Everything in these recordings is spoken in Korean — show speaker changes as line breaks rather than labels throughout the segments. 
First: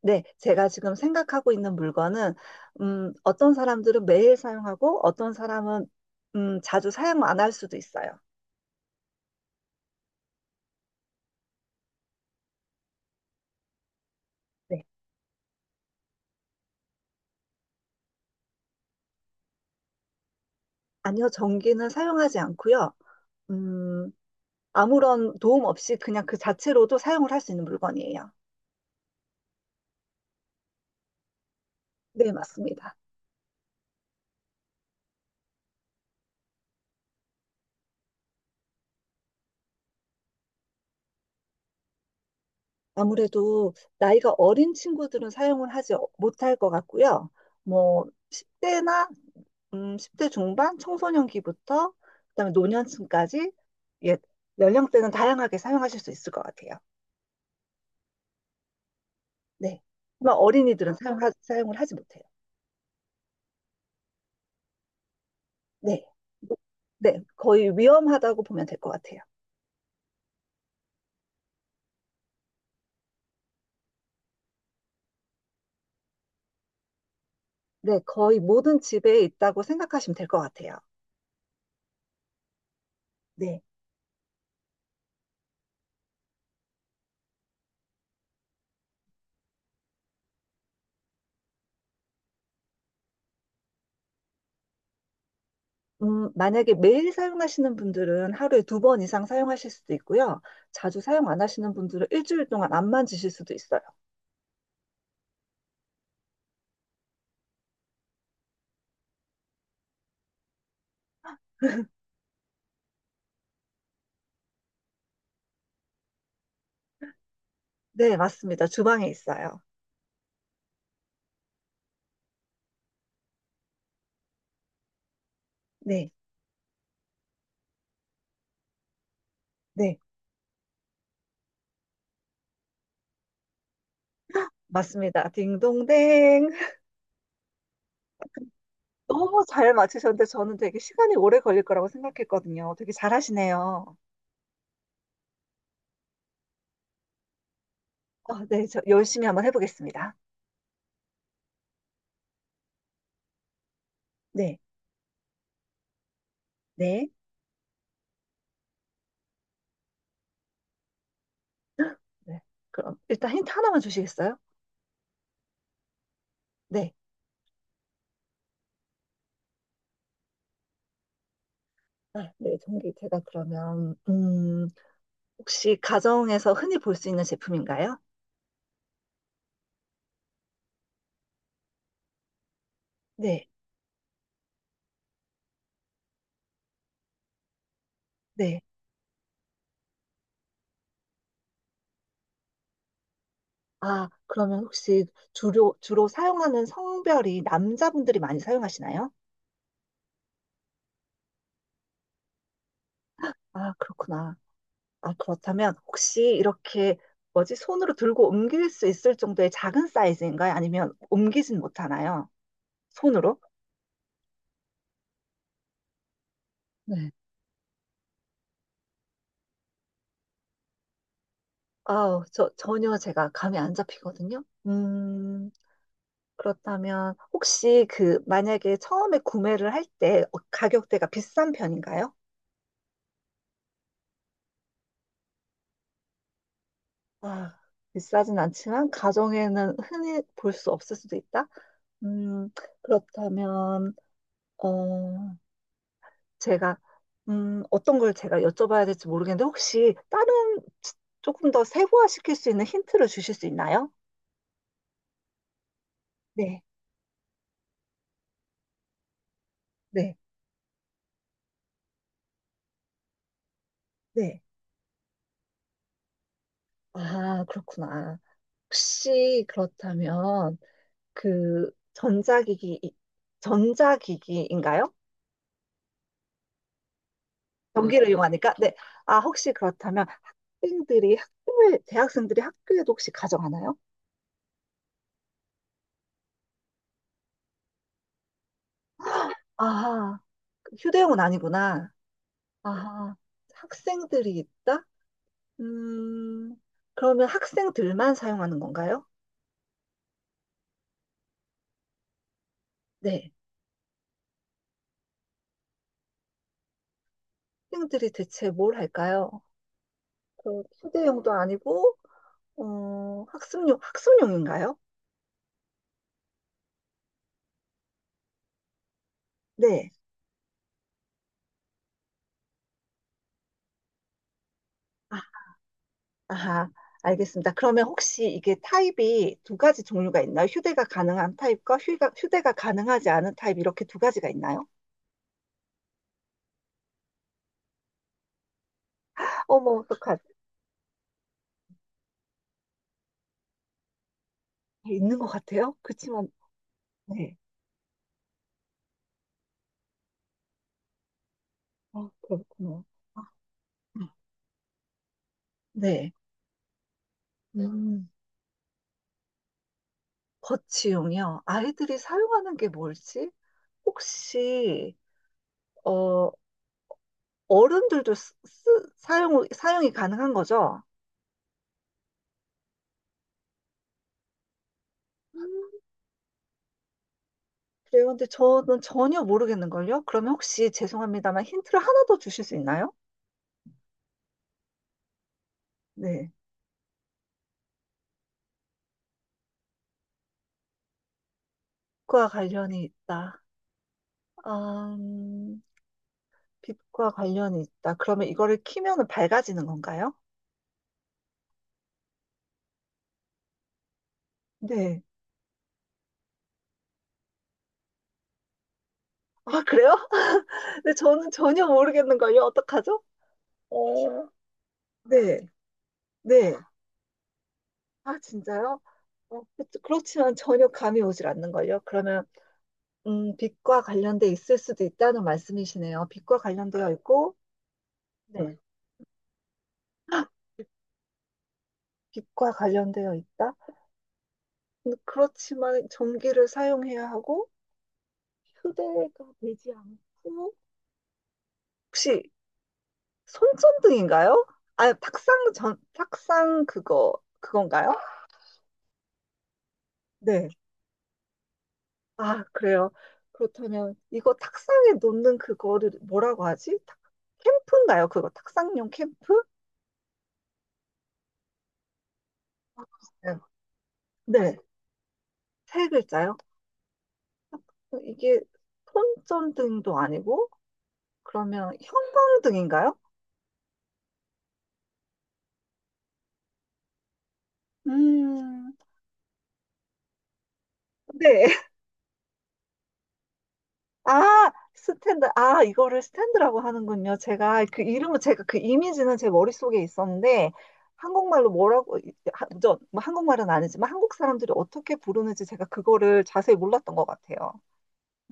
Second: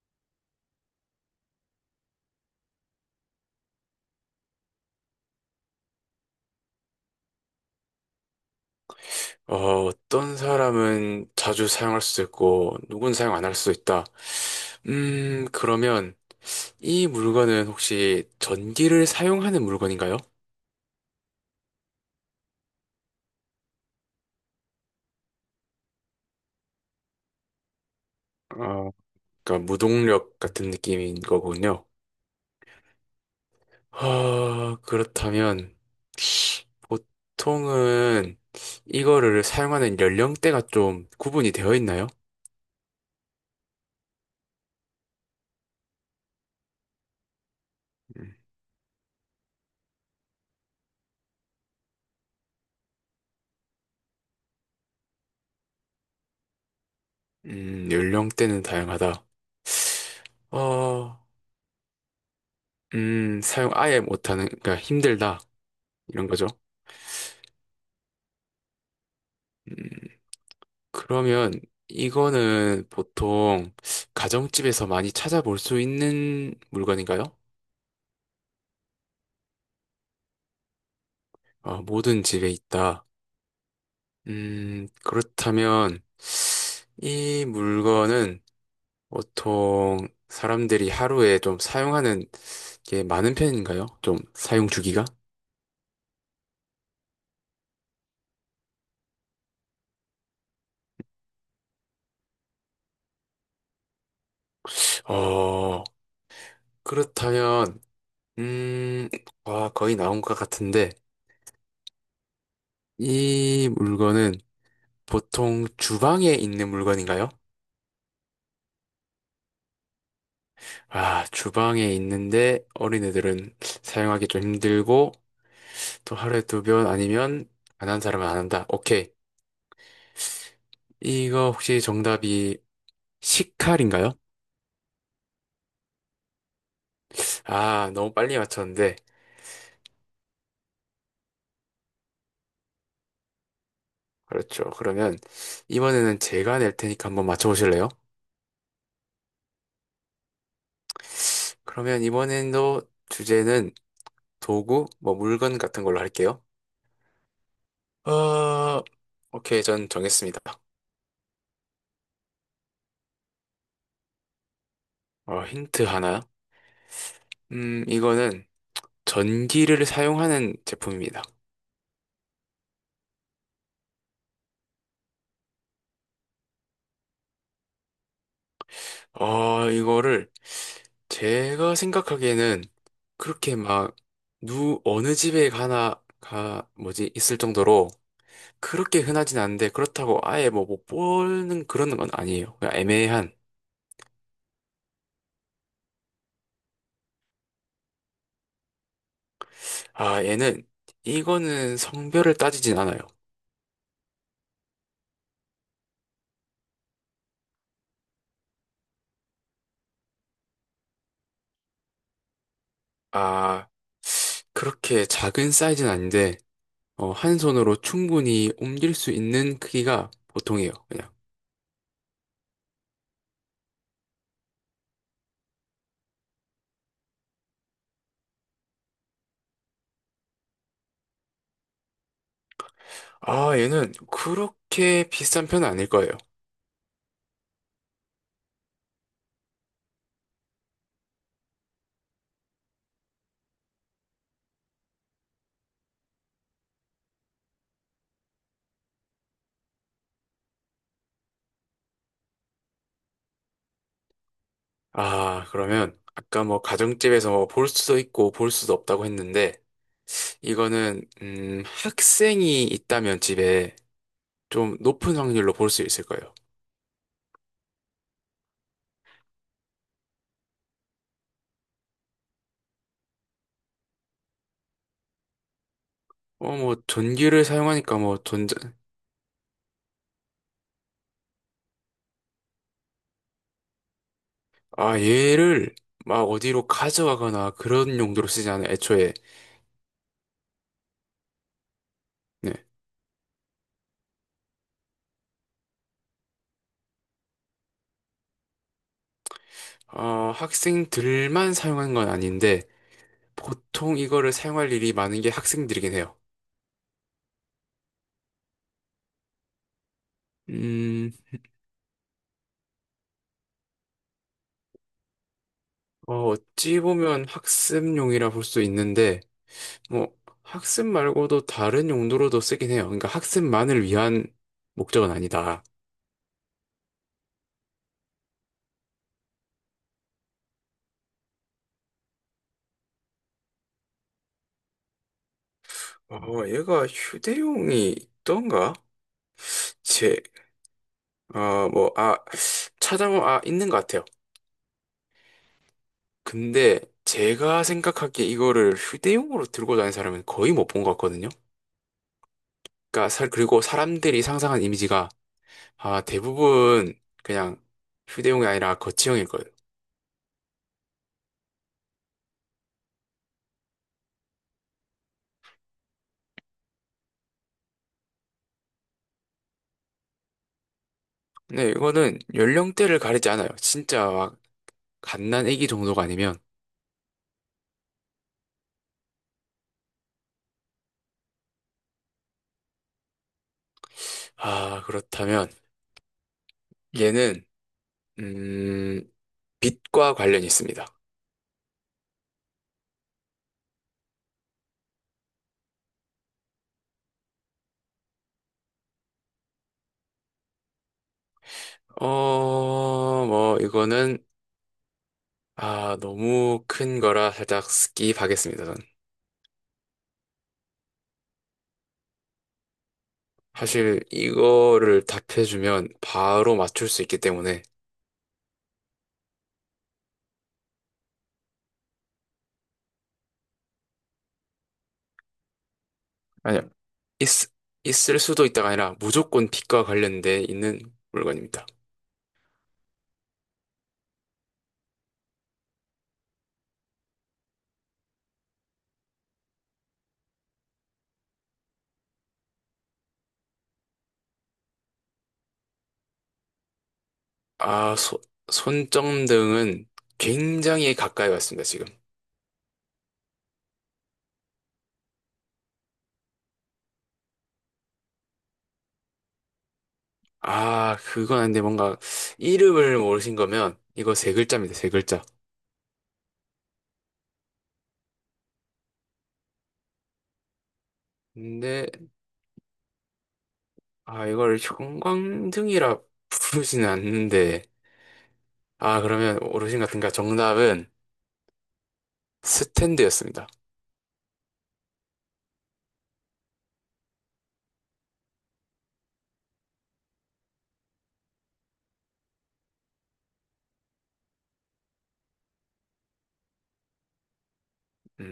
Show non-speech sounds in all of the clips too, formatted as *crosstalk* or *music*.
네, 제가 지금 생각하고 있는 물건은, 어떤 사람들은 매일 사용하고, 어떤 사람은, 자주 사용 안 할 수도 있어요.
어, 어떤 사람은 자주 사용할 수도 있고, 누군 사용 안 할 수도 있다.
네.
그러면 이 물건은 혹시 전기를 사용하는 물건인가요?
아니요, 전기는 사용하지 않고요. 음, 아무런 도움 없이 그냥 그 자체로도 사용을 할 수 있는 물건이에요.
어, 그러니까 무동력 같은 느낌인 거군요.
네, 맞습니다.
그렇다면 보통은 이거를 사용하는 연령대가 좀 구분이 되어 있나요?
아무래도 나이가 어린 친구들은 사용을 하지 못할 것 같고요. 뭐,
음,
10대나 10대 중반 청소년기부터 그다음에 노년층까지 예, 연령대는 다양하게 사용하실 수 있을 것 같아요.
연령대는 다양하다.
네. 하지만 어린이들은
어,
사용을 하지 못해요.
사용 아예 못하는, 그러니까 힘들다.
네.
이런 거죠.
네, 거의 위험하다고 보면 될 것 같아요.
음, 그러면 이거는 보통 가정집에서 많이 찾아볼 수 있는 물건인가요?
네, 거의 모든 집에 있다고 생각하시면 될 것 같아요.
아, 모든 집에 있다.
네.
그렇다면 이 물건은 보통 사람들이 하루에 좀 사용하는 게 많은 편인가요? 좀 사용 주기가?
만약에 매일 사용하시는 분들은 하루에 두 번 이상 사용하실 수도 있고요. 자주 사용 안 하시는 분들은 일주일 동안 안 만지실 수도 있어요.
어, 그렇다면, 음, 와, 거의 나온 것 같은데, 이 물건은 보통 주방에 있는 물건인가요?
네, 맞습니다. 주방에 있어요.
아, 주방에 있는데 어린애들은 사용하기 좀 힘들고
네,
또 하루에 두 번 아니면 안 한 사람은 안 한다. 오케이.
네.
이거 혹시 정답이 식칼인가요?
맞습니다. 딩동댕. *laughs*
아, 너무 빨리 맞췄는데.
너무 잘 맞추셨는데 저는 되게 시간이 오래 걸릴 거라고 생각했거든요. 되게 잘하시네요.
그렇죠. 그러면 이번에는 제가 낼 테니까 한번 맞춰보실래요?
아, 네, 저 열심히 한번 해보겠습니다.
그러면 이번에도 주제는
네,
도구, 뭐 물건 같은 걸로 할게요.
네.
어, 오케이. 전 정했습니다.
*gasps* 네. 그럼 일단 힌트 하나만 주시겠어요?
어, 힌트 하나.
네.
이거는 전기를 사용하는 제품입니다.
아, 네, 전기 제가 그러면 혹시 가정에서 흔히 볼 수 있는 제품인가요?
아, 이거를 제가 생각하기에는
네,
그렇게 막, 어느 집에 가나, 있을 정도로
네.
그렇게 흔하진 않은데 그렇다고 아예 뭐 못 보는 그런 건 아니에요. 그냥 애매한.
아, 그러면 혹시 주로 사용하는 성별이 남자분들이 많이 사용하시나요?
아, 얘는, 이거는 성별을 따지진 않아요.
아, 그렇구나. 아, 그렇다면 혹시 이렇게 뭐지? 손으로 들고 옮길 수 있을 정도의 작은 사이즈인가요? 아니면 옮기진 못하나요? 손으로?
아, 그렇게 작은 사이즈는 아닌데,
네.
한 손으로 충분히 옮길 수 있는 크기가 보통이에요. 그냥.
아우, 저 전혀 제가 감이 안 잡히거든요. 그렇다면 혹시 그 만약에 처음에 구매를 할 때 가격대가 비싼 편인가요?
아, 얘는 그렇게 비싼 편은 아닐 거예요.
아, 비싸진 않지만 가정에는 흔히 볼 수 없을 수도 있다. 음, 그렇다면 어, 제가 어떤 걸 제가 여쭤봐야 될지 모르겠는데 혹시 다른 조금 더 세부화시킬 수 있는 힌트를 주실 수 있나요?
아, 그러면 아까
네,
뭐 가정집에서 뭐 볼 수도 있고 볼 수도 없다고 했는데
네,
이거는 학생이 있다면 집에
네.
좀 높은 확률로 볼 수 있을 거예요.
아, 그렇구나. 혹시 그렇다면 그 전자기기인가요?
어, 뭐 전기를 사용하니까
전기를
뭐
이용하니까
전자.
네. 아, 혹시 그렇다면 학생들이 학교에 대학생들이 학교에도 혹시 가져가나요?
아, 얘를 막 어디로 가져가거나 그런 용도로 쓰지 않아요. 애초에
아, 휴대용은 아니구나.
네.
아, 학생들이 있다? 음, 그러면 학생들만 사용하는 건가요?
어, 학생들만 사용하는 건 아닌데
네.
보통 이거를 사용할 일이 많은 게 학생들이긴 해요.
학생들이 대체 뭘 할까요? 그
음,
휴대용도 아니고, 어, 학습용인가요?
어, 어찌 보면 학습용이라 볼 수 있는데
네.
뭐 학습 말고도 다른 용도로도 쓰긴 해요. 그러니까 학습만을 위한 목적은
아,
아니다.
아하, 알겠습니다. 그러면 혹시 이게 타입이 두 가지 종류가 있나요? 휴대가 가능한 타입과 휴대가 가능하지 않은 타입 이렇게 두 가지가 있나요?
어, 얘가 휴대용이 있던가?
어머, 어떡하지?
제, 어, 뭐, 아, 찾아보면, 아, 있는 것 같아요.
있는 것 같아요. 그렇지만,
근데
네.
제가 생각하기에 이거를 휴대용으로 들고 다니는 사람은 거의 못 본 것 같거든요.
아, 그렇구나.
그러니까,
아,
살 그리고 사람들이 상상한 이미지가, 아,
네.
대부분 그냥
음,
휴대용이 아니라 거치형일 거예요.
거치용이요. 아이들이 사용하는 게 뭘지? 혹시 어 사용이 가능한 거죠?
근데 이거는 연령대를 가리지 않아요. 진짜 막 갓난 애기 정도가 아니면.
그래요. 근데 저는 전혀 모르겠는걸요. 그러면 혹시 죄송합니다만 힌트를 하나 더 주실 수 있나요?
아, 그렇다면
네.
얘는 음, 빛과 관련이 있습니다.
빛과 관련이 있다. 음, 빛과 관련이 있다. 그러면 이거를 키면은 밝아지는 건가요?
어, 뭐 이거는
네.
아, 너무 큰 거라 살짝 스킵하겠습니다, 전.
아, 그래요? *laughs* 근데 저는 전혀 모르겠는걸요. 어떡하죠?
사실
어,
이거를
네.
답해주면
네.
바로 맞출 수 있기 때문에.
아, 진짜요? 어, 그렇지만 전혀 감이 오질 않는걸요. 그러면 빛과 관련돼 있을 수도 있다는 말씀이시네요. 빛과
아니요.
관련되어
있,
있고,
있을 수도
네.
있다가 아니라 무조건 빛과 관련돼 있는 물건입니다.
빛과 관련되어 있다. 근데 그렇지만 전기를 사용해야 하고, 휴대가 되지 않고, 혹시 손전등인가요? 아, 탁상 그거, 그건가요?
아, 소, 손전등은
네.
굉장히 가까이 왔습니다, 지금.
아, 그래요. 그렇다면, 이거 탁상에 놓는 그거를 뭐라고 하지? 캠프인가요? 그거 탁상용 캠프?
아, 그건 아닌데 뭔가 이름을
네.
모르신 거면 이거 세
네.
글자입니다, 세 글자.
세 글자요? 이게 손전등도 아니고 그러면
근데,
형광등인가요?
아, 이걸 형광등이라 부르지는 않는데,
음,
아, 그러면 어르신 같은가 정답은
네. *laughs*
스탠드였습니다.
아, 스탠드. 아, 이거를 스탠드라고 하는군요. 제가 그 이미지는 제 머릿속에 있었는데 한국말로 뭐라고 저, 뭐 한국말은 아니지만 한국 사람들이 어떻게 부르는지 제가 그거를 자세히 몰랐던 것 같아요.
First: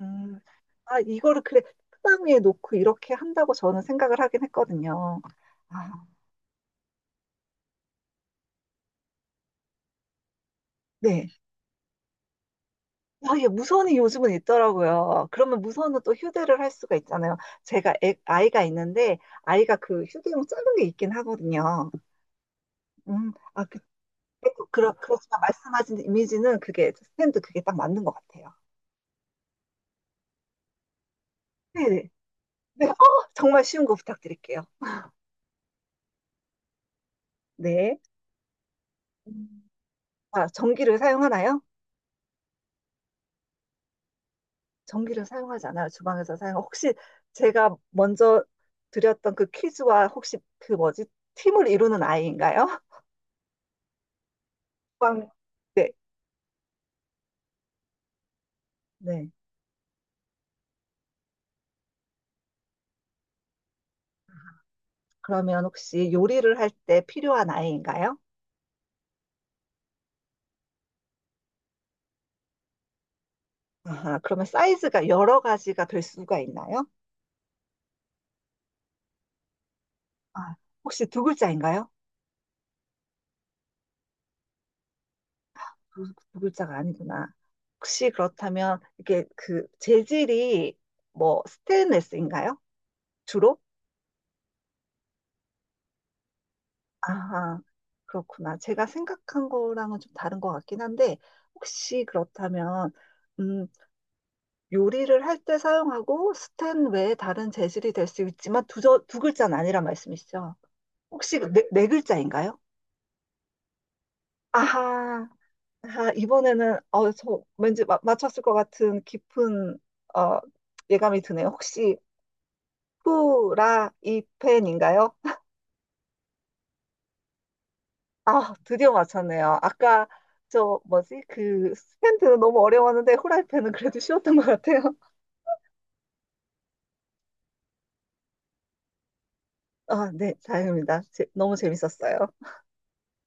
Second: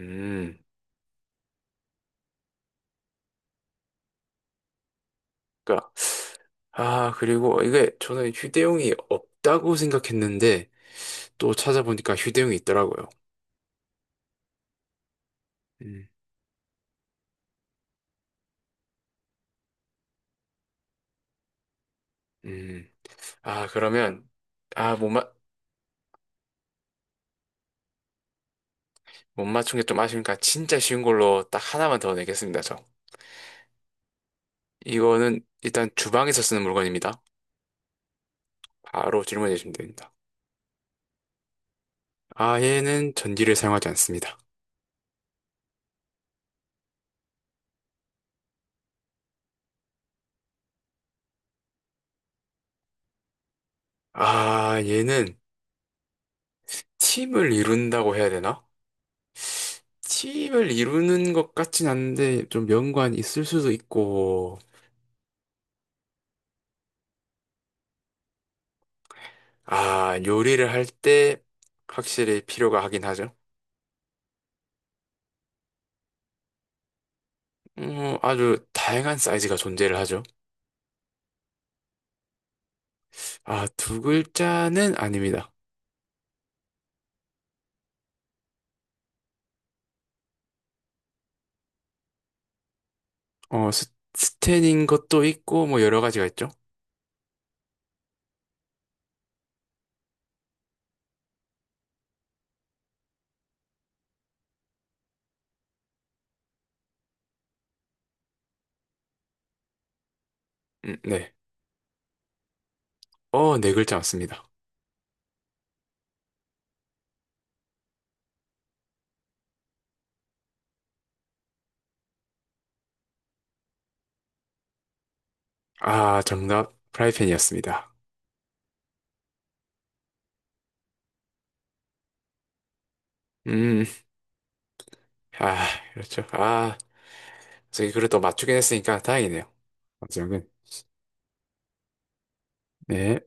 음. 아, 이거를 그래 책상 위에 놓고 이렇게 한다고 저는 생각을 하긴 했거든요.
그니까,
아,
아, 그리고 이게 저는 휴대용이 없다고 생각했는데,
네.
또 찾아보니까 휴대용이 있더라고요.
아, 예, 무선이 요즘은 있더라고요. 그러면 무선은
음.
또 휴대를 할 수가 있잖아요. 제가 아이가 있는데, 아이가 그 휴대용 작은 게 있긴 하거든요.
음.
아,
아, 그러면, 아, 못 맞,
그렇지만 말씀하신 이미지는 그게, 스탠드 그게 딱 맞는 것 같아요.
못 맞춘 게 좀 아쉬우니까 진짜 쉬운 걸로 딱
네네.
하나만
네,
더 내겠습니다, 저.
네, 어, 정말 쉬운 거 부탁드릴게요.
이거는 일단 주방에서 쓰는 물건입니다.
네.
바로 질문해
음.
주시면 됩니다.
아, 전기를 사용하나요?
아, 얘는 전기를 사용하지 않습니다.
전기를 사용하지 않아요. 주방에서 사용. 혹시 제가 먼저 드렸던 그 퀴즈와 혹시 그 뭐지? 팀을 이루는 아이인가요? *laughs*
아,
주방,
얘는
네.
팀을 이룬다고 해야 되나?
네.
팀을 이루는 것 같진 않은데 좀 연관이 있을 수도 있고,
그러면 혹시 요리를 할 때 필요한 아이인가요?
아, 요리를 할 때 확실히 필요가 하긴 하죠.
아하, 그러면 사이즈가 여러 가지가 될 수가 있나요?
아주 다양한 사이즈가 존재를 하죠.
아, 혹시 두 글자인가요?
아, 두 글자는 아닙니다.
두 글자가 아니구나. 혹시 그렇다면 이게 그 재질이 뭐 스테인레스인가요? 주로?
스텐인 것도 있고, 뭐 여러 가지가 있죠.
아하, 그렇구나. 제가 생각한 거랑은 좀 다른 것 같긴 한데 혹시 그렇다면 음, 요리를 할 때 사용하고 스텐 외에 다른 재질이 될 수 있지만 두 글자는 아니란 말씀이시죠?
네.
혹시 네, 네 글자인가요?
어, 네 글자 맞습니다.
아하, 아하, 이번에는 저 왠지 맞췄을 것 같은 깊은 어, 예감이 드네요. 혹시 후라이팬인가요?
아, 정답, 프라이팬이었습니다.
아, 드디어 맞췄네요. 아까 저 뭐지? 그 스탠드는 너무 어려웠는데 후라이팬은
음,
그래도 쉬웠던 것 같아요.
아, 그렇죠. 아. 저희 그래도 맞추긴 했으니까 다행이네요.
아, 네,
박지영은.
다행입니다. 너무 재밌었어요.
네.